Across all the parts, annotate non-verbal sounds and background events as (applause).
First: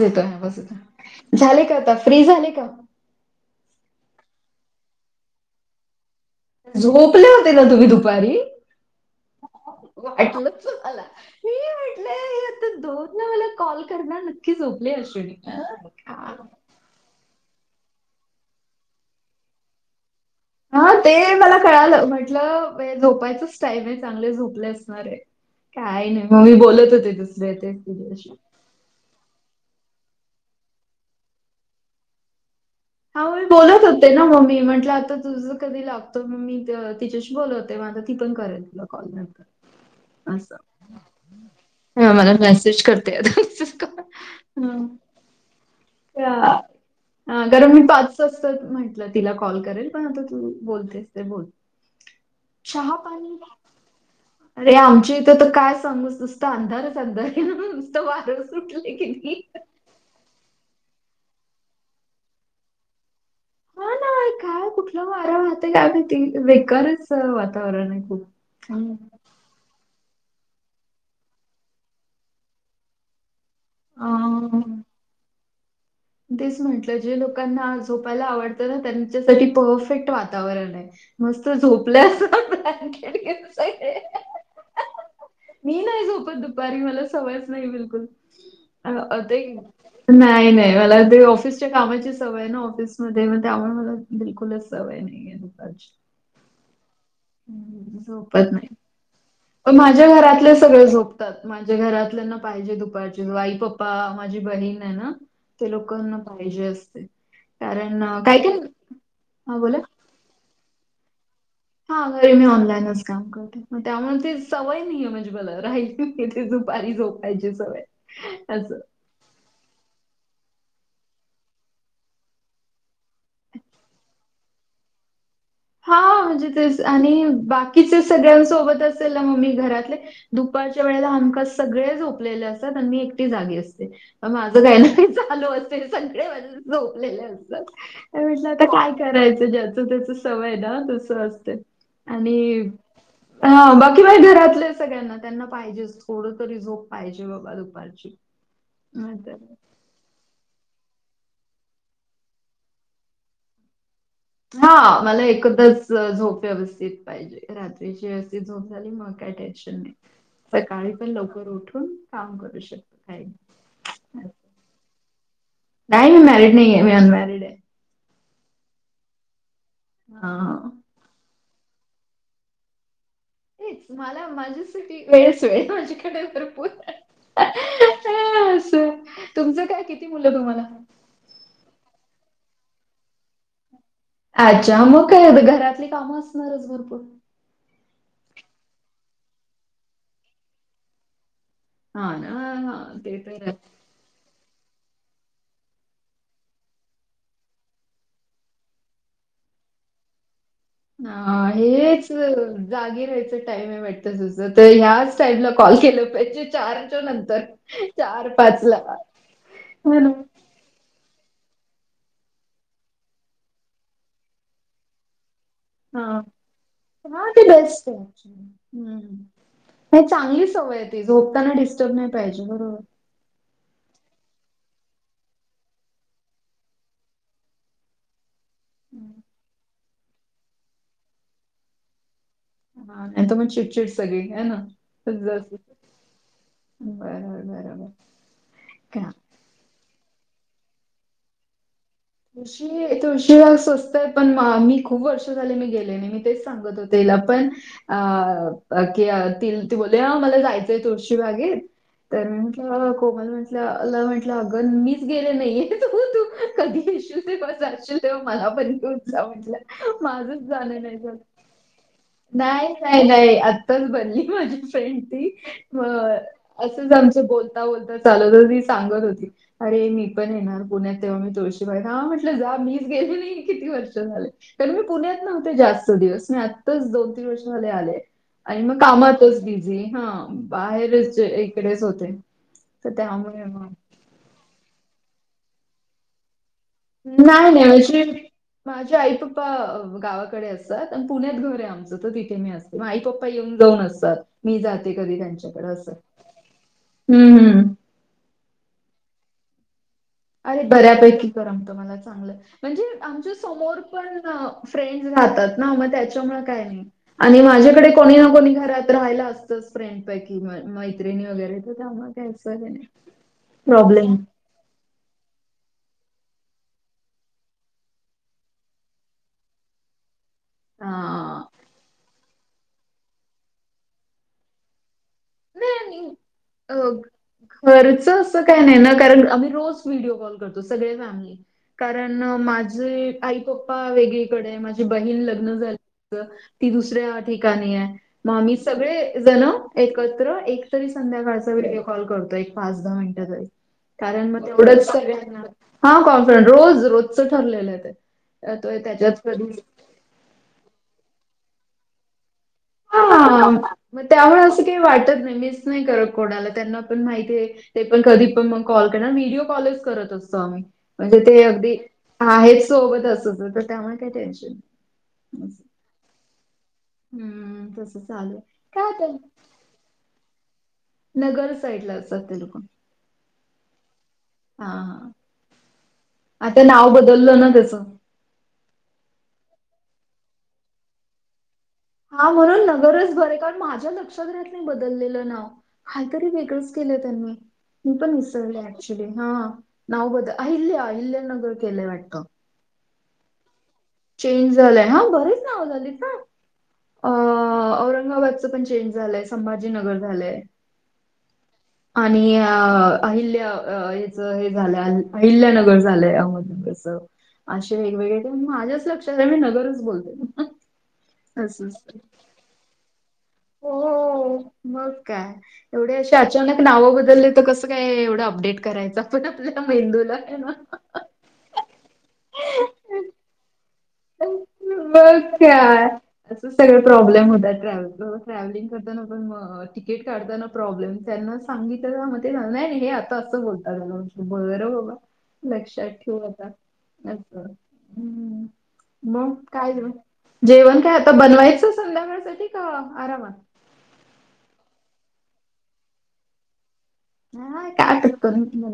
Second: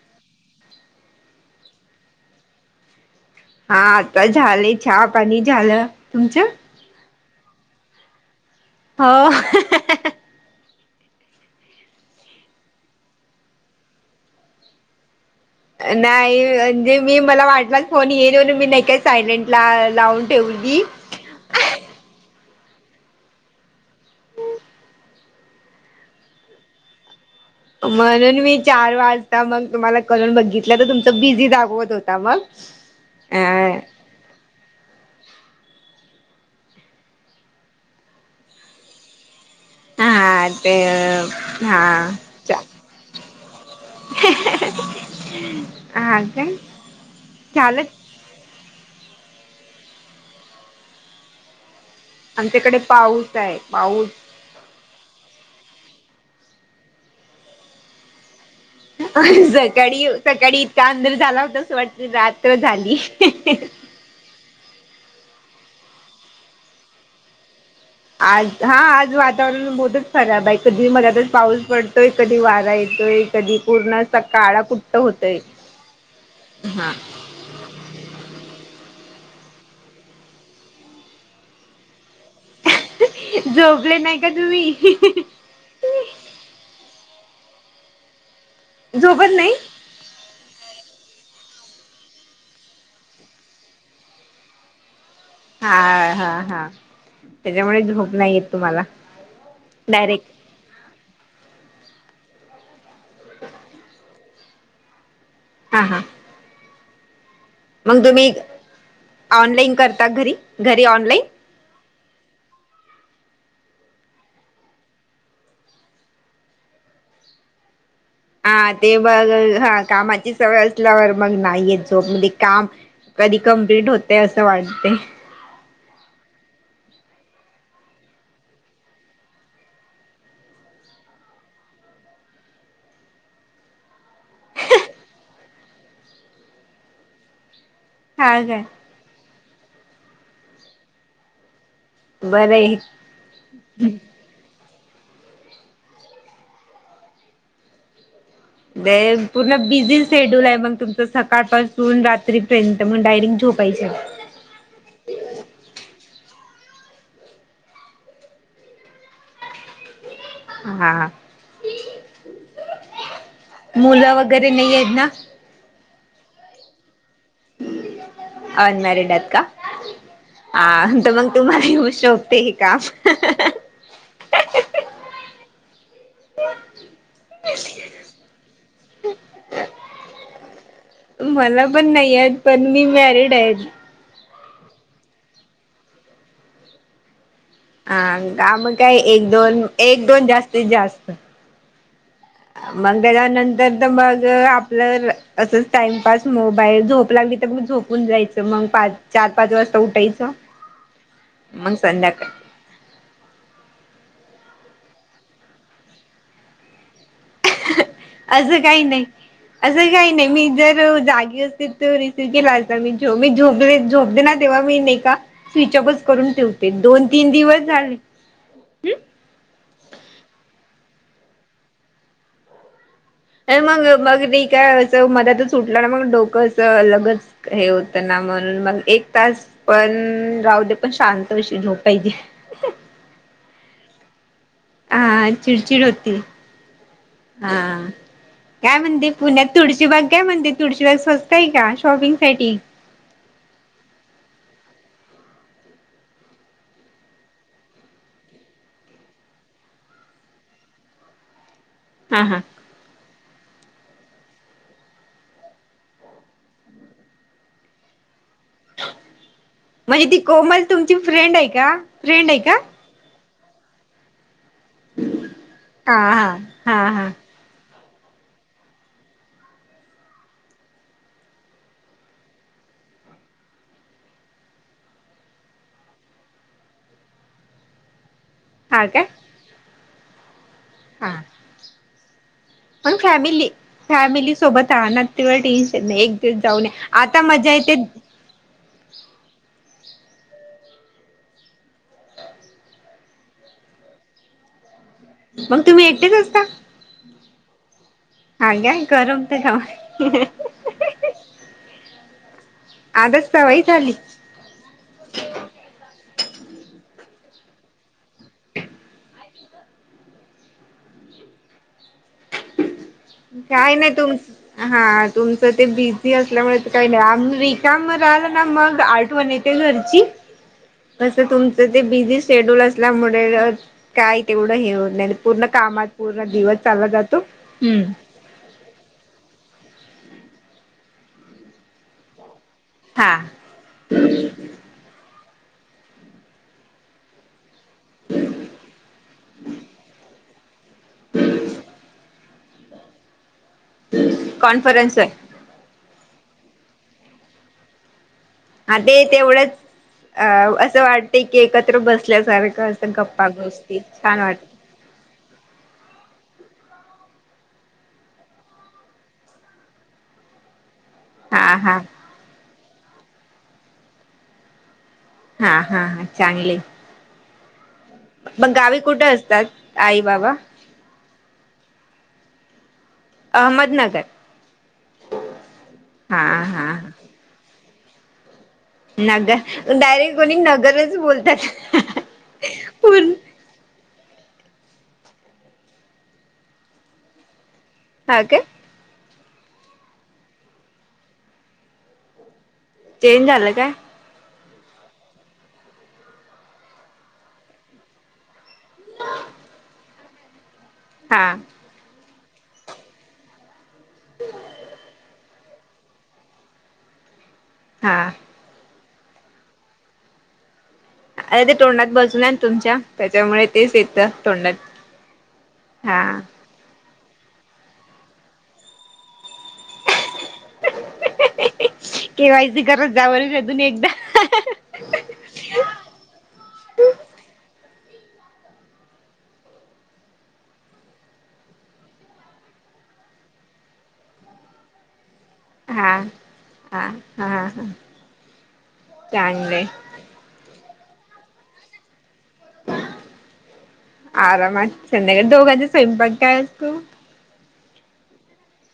येतोय येतोय झाले का आता फ्री झाले का. हा आता झालं चहा पाणी झालं तुमचं. झोपले होते ना तुम्ही दुपारी. हो. वाट तुलाला मी म्हणलं. आता दोन ना मला कॉल करणार नक्की झोपले अश्विनी. हा. नाही म्हणजे. मी मला वाटला फोन येल मीनाही का सायलेंट लावून. ठेवली. हा ते मला कळालं म्हटलं झोपायच स्टाईम आहे चांगले झोपले असणार आहे. काही नाही मी बोलत होते तस. म्हणून मी. चार वाजता मग तुम्हाला करून बघितलं तर तुमच बिझी दागवत होता मग हा मी अ बोलत होते. ते ना मम्मी म्हटलं आता तुझं कधी लागतो मममी तिच्याशी बोलवते म आता ती पण करत. क. हा ते हा. ह मला मेसेज करते आता. हम हा काय का. कारण मी झालं पाच वाजता म्हटलं तिला कॉल करेल पण आता तू बोलतेस तर बोल. आमच्याकडे पाऊस चहा-पाणी? आहे पाऊस. अरे आमच्या इथं तर काय सांगू नुसतं अंधारच अंधार आहे नुसत वार. अ जा. कडी सकाळी इतका अंधर झाला होताच वाट रात्र झाली. ह ना काय कुठलं वारं वाहतय काय माहीती बेकारच वातावरण आहे. खूप. आज हा हं. आज वातावरण बद. खराब आहे कधी मलातर पाऊस पडतोय कधी वारा येतोय. कधी पूर्ण असा अ, काळाकुट्ट होतय. तेच हा म्हंटलं जे लोकांना झोपायला आवडतं ना त्यांच्यासाठी परफेक्ट वातावरण आहे. मस्त झोपल्या. (unintelligible) झोपले नाही का तुम्ही? हि हि हि. मी नाही झोपत दुपारी मला सवयच नाही बिलकुल. अंह झोपत नाही आत्ताही. नाही नाही. मला ते ऑफिसच्या कामाची सवय ना ऑफिसमध्ये मग त्यामुळे मला बिलकुलच सवय नाहीये. हा दुपारची. हा हा. त्याच्यामुळे हम्म, झोप नाही येत झोपत तुम्हाला. पण माझ्या डायरेक्ट घरातले सगळे झोप. तत् माझ्या घरातल्या ना पाहिजे दुपारची. वाईपप्पा माझी बहीण आहे ना. ते लोकांना पाहिजे असते. कारण मंग अ, तुम्ही काही काही हां ऑनलाईन बोला. करता घरी? घरी ऑनलाईन? हा घरी मी ऑनलाईनच काम कर. त्यामुळे ती सवय नाही आहे म्हणजे मला राहिल ते दुपारी झोपायची सवय. हा असं. ते बघ हा कामाची सवय असल्यावर मग नाहीयेत झोप म्हणजे काम. कधी कंप्लीट होतंय असं वाटते. हा म्हणजे तेच आणि बाकीचे सगळ्यांसोबत असेल ना मम्मी घरातले. दुपारच्या वेळेला हमखास सगळे झोपलेले असतात आणि मी एकटी जागी असते. माझं काही नाही चालू असते सगळे माझे झोपलेले असतात. म्हटलं आता काय करायचं? ज्याच त्याच सवय ना तस असते. बरं आणि आहे हा बाकी बाहे घरातले सगळ्यांना. त्यांना पाहिजेच. थोड तरी झोप पाहिजे बाबा दुपारची. वेळेत नाहीतर पूर्ण बिझी. शेड्यूल आहे मग तुमचं सकाळपासून रात्रीपर्यंत मग डायरेक्ट झोपायच. हा मला एकदच झोप व्यवस्थित पाहिजे. रात्रीची व्यवस्थित. झोप झाली मग काय टेन्शन नाही सकाळी हा पण लवकर उठून काम करू शकत काही. मुलं वगैरे नाही आहेत ना? नाही मी मॅरिड नाही आहे. मी अनमॅरिड आहे. अनमॅरिड आहेत का? हां. आंत मंग. तुम्हारी होऊ शोकते हे काम हं हं हं. मला माझ्यासाठी वेळच वेळ माझ्याकडे भरपूर (inaudible) ह्यासू तुमचं काय? किती मुलं तुम्हाला? मला पण नाही आहेत. पण मी मॅरिड आहेत. अच्छा मग काय एवढं? घरातली कामं असणारच भरपूर. हा का मग काय एक दोन एक दोन जास्तीत जास्त. हा ना. हा ना. मग ते तर आहेच. त्याच्यानंतर तर मग आपलं असच टाइमपास मोबाईल झोप लागली तर मी झोपून जायचं मंग पाच. चार पाच वाजता उठायचं. हा मग हेच. संध्याकाळ जागी राहायचं टाइम आहे वाटतं? तसं तर ह्याच टाइमला कॉल केलं पाहिजे चार च्या नंतर. हं हं. असं ला. काही नाही. असं हो ना. काही नाही मी जर जागी असते तो रिसीव्ह केला होता मी. जेव्हा मी झोपले झोपते ना तेव्हा मी नाही का स्विच ऑफिच हां. करून ठेवते. दोन तीन दिवस झाले. हुं. चांगली सवय आहे ती. झोपताना डिस्टर्ब नाही. पाहिजे बरोबर. ए मग (unintelligible) मध्यातच ऊठलं ना, मग डोकं असं लगेच हे होतं ना, म्हणून मग एक हं. तास पण राहू दे, पण शांत अशी झोप पाहिजे. (unintelligible) चिडचिड सगळी आहे ना. हा, जसं- चिडचिड होती. बरोबर, बरोबर. तुळशी बाग काय म्हणते? तुळची बाग स्वस्त आहे का? शॉपिंग साठी? (unintelligible) तुळशीबाग स्वस्त आहे, पण मी अं खूप वर्ष झाले मी गेले नाही, मी तेच सांगत होते हिला पण. अं क ती बोलली मला जायचंय तुळशीबागेत, हा तर हा अ कोमल म्हंटलं अ म्हंटलं अगं मिचं गेले नाहीये, तू कधी प (unintelligible) तेव्हा मला पण तू जा म्हटलं. म्हणजे ती माझंचं कोमल जाणं तुमची नाही झालं. फ्रेंड आहे का फ्रेंड आहे का? नाही नाही, आताच बनली माझी फ्रेंड ती, म हा हा हा असंच हा आमचं बोल आता बोल (inaudible) सांगत होती. अरे मी पण येणार पुण्यात. (unintelligible) हा, म्हटलं जा, मिचं गेली नाही किती वर्ष झाले. कारण मी पुण्यात नव्हते जास्त दिवस. मी आत्ताच दोन, तीन वर्ष झाले आले. आणि मग हा काय कामातचं बिझी, हा. हा बाहेरचं इकडेचं होते, तर पण त्यामुळे फॅमिली फॅमिली सोबत राहा ना, तेवढं टेन्शन नाही. एक दिवस जाऊनं या. आता नाही मजा येते नाही (unintelligible) माझे आई पप्पा गावाकडे असतात. पुण्यात घर आहे आमचं, तर तिथे मी असते. मग आई पप्पा येऊन, जाऊन असतात. मी जाते कधी मग त्यांच्याकडे तुम्ही असं. एकटेच असता (unintelligible) करमत का? अरे बऱ्यापैकी करमत मला चांगलं, म्हणजे आताच आमच्या सवय समोर झाली पण फ्रेंड राहतात ना, मग त्याच्यामुळे काय नाही. आणि माझ्याकडे कोणी ना कोणी घरात राहायला असतंच, फ्रेंड पैकी. मैत्रिणी वगैरे ते (unintelligible) काय नाही? तुमचं हा, तुमचं ते बिझी असल्यामुळे काही नाही, आम्ही रिकामं राहिलं ना मग आठवण ये -ते घरची. तसं हा. तुमचं ते बिझी शेड्यूल असल्यामुळे, काय तेवढं हे होतं नाय पूर्ण कामात पूर्ण दिवस चालला जातो. (unintelligible) हम्म तसं काही नाही ना, कारणं आम्ही रोज व्हिडिओ कॉल करतो सगळे फॅमिली, कारण माझी हा जे आई पप्पा वेगळीकडे, माझी बहीण लग्न झाली ती दुसऱ्या ठिकाणी आहे, मग आम्ही सगळे जण एकत्र एक तरी संध्याकाळचा व्हिडिओ कॉल करतो, एक, पाच, दहा मिनिट तरी, कारण मग तेवढंच कॉन्फरन्स आहे सगळ्यांना हा, (unintelligible) रोज रोजचं चालेलंय ते. अ, हा तो ते त्याच्यात तेवढंच, कधी अं असं वाटते की, एकत्र बसल्यासारखं गप्पा गोष्टी छान वाटतं. ते वाटतं नाही. मिस नाही करत कोणाला, त्यांना पण माहिती आहे. ते पण कधी पण मग कॉल करणार. व्हिडिओ कॉलचं करत असतो आम्ही. म्हणजे ते हा अगदी हा आहेचं सोबत असचं, तर त्यामुळे काय टेन्शन नाही. हा, हा, हा, चांगले. हम्म, तसचं. मग गावी कुठे असतात आई बाबा? नगर साईड ला असतात ते लोक. अहमदनगर. हा ह हा आता हा नाव बदलल ना त्याचं- नगर डायरेक्ट कोणी नगरच बोलतात. हा म्हणून नगरच पूर्ण बरे कारण माझ्या लक्षात बदललेलं नाव, काहीतरी वेगळंच केलं त्यांनी मी पण हा काय विसरले आहे. क्चुली हा नाव ब अहिल्या अहिल्या नगर केले वाटत. चेंज झालं काय? चेंज झालंय हा बरेच नाव झालेत ना औरंगाबादच पण चेंज झालंय संभाजीनगर झालंय. हा. आणि अहिल्या याच हे झालंय अहिल्यानगर झालंय अहमदनगरच असे हा वेगवेगळे माझ्याच लक्षात मी नगरच बोलते. अरे ते असं तोंडात असतं. बसल ना तुमच्या त्याच्यामुळे तेच येतं हो. तोंडात- मग काय. एवढे हा असे अचानक नाव बदलले तर कसं काय एवढं अपडेट करायचं पण आपल्या मेंदूला- केवायसी करत जाव अजुन एकदा. बघ काय, असं सगळे प्रॉब्लेम होतात ट्रॅव्हल, ट्रॅव्हलिंग कर ताना पण मग तिकीट काढताना प्रॉब्लेम त्यांना सांगितल म ते नाही हे आता असं बोलतात याला. बर बाबा लक्षात हा ठेवु आता हा अस हा हा हम्म. मग चांगलंय काय ग जेवण काय आता बनवायचं संध्याकाळसाठी का आरामात आरामात संध्याकाळी दोघांचे स्वयंपाक काय असतू. हा का करून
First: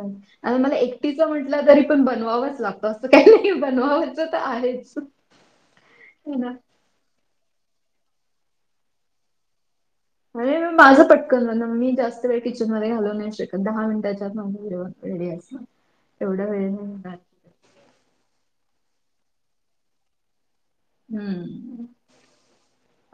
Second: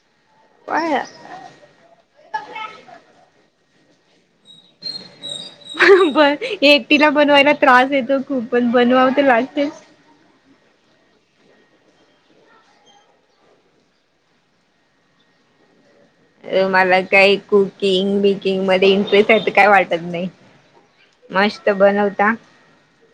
मला काय एकटीच म्हटल कठ तरी पण बनवावंच लागतं असं काही नाही बनवायचं तर आहेच. प है ना एकटीला बनवायला त्रास येतो खूप पण बनवाव तर लागते. अरे म माझं पटकन ना मी जास्त वेळ किचनमध्ये घालवु नाही शकत दहा मिनटाच्या आत माज रेडी असते. ह. मला काही कुकिंग, बेकिंग मध्ये इंटरेस्ट आहे अस काय वाटत नाही. मस्त हम्म बनवता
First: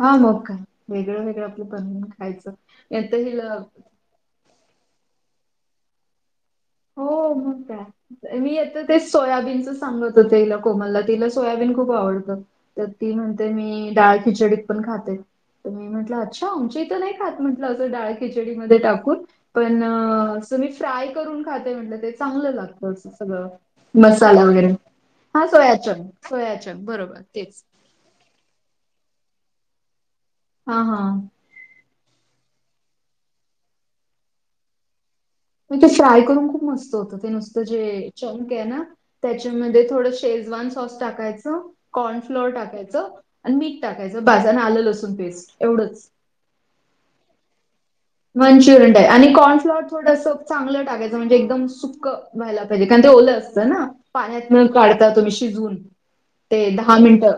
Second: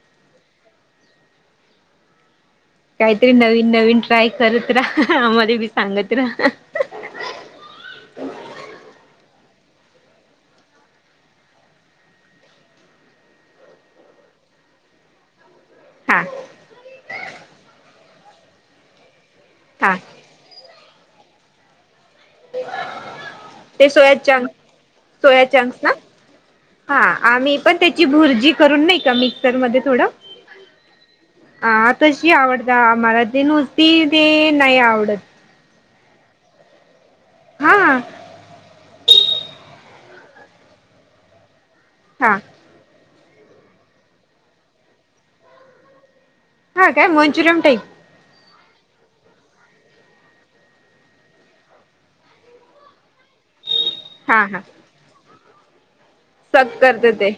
हा मग काय वेगळं वेगळं आपलं बनवून खायचं. आता काहीतरी हिला नवीन नवीन ट्राय करत राहा आम्हाला मी सांगत राहा. हो मग काय? मी येतं ते सोयाबीनच सांगत होते हिला कोमलला तिला सोयाबीन खूप आवडतं. तर ती म्हणते मी डाळ खिचडीत पण खाते. तर मी म्हटलं हा अच्छा आमच्याइथे तर नाही खात म्हटलं असं डाळ खिचडीमध्ये टाकून पण हा अस मी फ्राय करून खाते म्हटलं ते चांगलं लागत अस सगळं. ते सोया मसाला चंक वगैरे सोया हा चंक्स ना सोयाचन, सोयाचन बरोबर तेच. ची भुर्जी करून नाही का मिक्सर मध्ये थोडं हा हा. हा तशी आवडता मला ते नुसती ते नाही आवडत. मग ते फ्राय करून खूप मस्त होत ते नुसतं जे हा चंक आहे ना. त्याच्यामध्ये थोडं शेजवान सॉस टाकायचं, कॉर्न हा फ्लोअर टाकायचं आणि मीठ टाकायचं बास आन आलं, लसून पेस्ट एवढंच. हा काय मंचुरयम टाईप. मंचुरियन टाय आणि कॉर्नफ्लवर थोडंसं चांगलं टाकायचं म्हणजे एकदम सुक - व्हायला पाहिजे कारण ते ओलं असतं ना हा हा पाण्यात काढता तुम्ही शिजून. ते सक दहा करत ते मिनटं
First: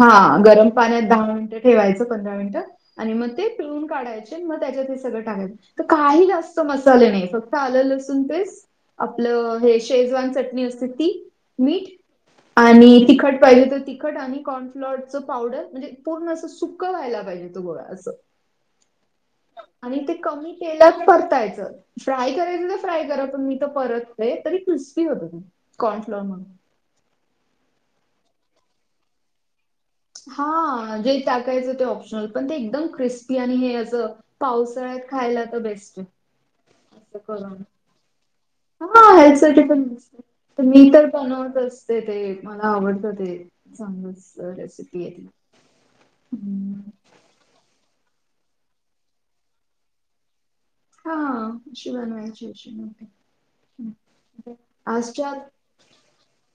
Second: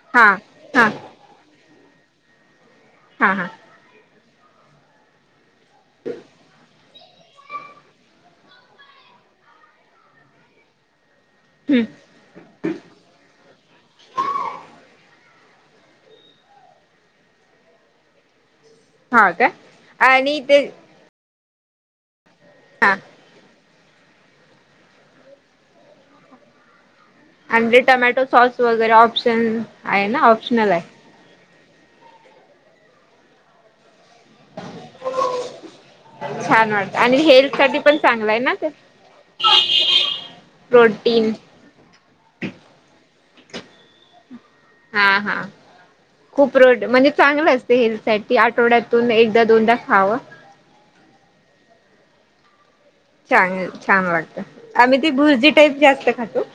हा गरम हा पाण्यात दहा मिनिटं ठेवायचं पंधरा मिनिटं- आणि मग हा हा ते पिळून काढायचे मग त्याच्यात हे सगळं टाकायचं तर काही जास्त मस्त - चाले नाही फक्त आलंल लसून पेस्टआपलं हे शेजवान चटणी असते ती. हम्म मीठ आणि तिखट पाहिजे तर तिखट आणि कॉर्नफ्लॉअरचं पावडर. ते पूर्ण असं सुकं व्हायला पाहिजे तो गोळा असं. हा का? आणि ते कमी तेलात परतायचं फ्राय करायचं तर हा फ्राय करा. तर मी तर परतते तरी क्रिस्पी होतो ना कॉर्नफ्लॉअर म्हणून. अेअंडे टोमॅटो सॉस वगैरे ऑप्शन. आहे ना ऑप्शनल आहे हा जे टाकायचं ते ऑप्शनल पण ते एकदम क्रिस्पी आणि हे असं. पावसाळ्यात खायला तर बेस्ट आहे असं करून. हे पण चांगलाय ना ते. हा हेल्थ सा पण मी तर प्रोटीन बनवते पण - खूप हेल्थ असतं ते मला आवडत ते चांगलं असतं ते हा हा खूप रोड म्हणजे. चांगलं असते हेल्थ साठी आठवड्यातून एकदा दोनदा खावं. हा हाशी बनवायचीशी बन (inaudible) छान छान वाटत आम्ही ती भुर्जी टाईप जास्त खातो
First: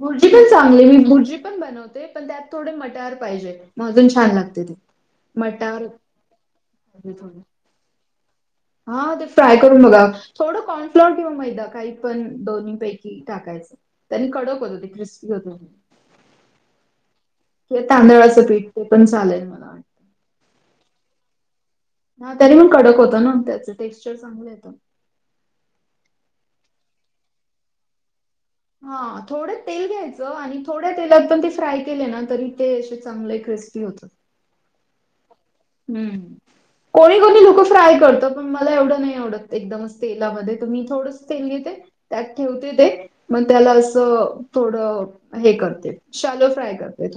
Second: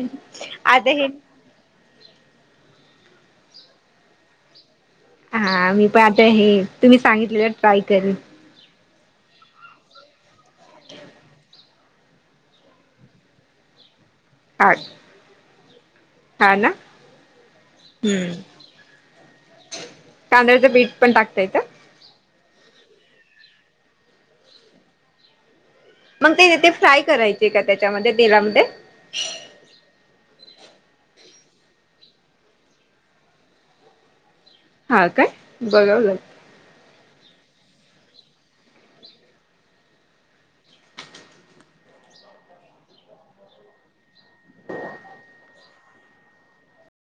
भुर्जी पण चांगली आता हे. भुर्जी मी पण बनवते पण त्यात थोडे मट्यार पाहिजे अजून छान लागते ते. हा मटार मी पण आता हे तुम्ही सांगितलेलं ट्राय करनं. हा ते फ्राय करून बघा थोडं कॉनफ्लॉअर किंवा मैदा काही. पण दोन्ही पैकी टाकायच त्यांनी कडक होत हा हो ते क्रिस्पी होतं. हा ना ते हम्म तांदळाचं पीठ ते पण चालेल मला. वाटतं. तांदळाचे पीठ पण टाकता का? ह त्यांनी पण कडक होतं ना त्याच टेक्स्चर चांगलं येतं. मग ते तिथं फ्राय करायचे का त्याच्यामध्ये तेलामध्ये? हा थोडे. तेल घ्यायचं आणि थोड्या तेलात पण ते फ्राय केले ना तरी ते असे चांगले क्रिस्पी होता. हा काय? बघावं लागेल हम् कोणी कोणी लोक फ्राय करत पण मला एवढं नाही आवडत एकदम. तेलामध्ये त मी थोड तेल घेते त्यात ठेवते ते. मग त्याला असं थोडं हे करते शालो फ्राय करते.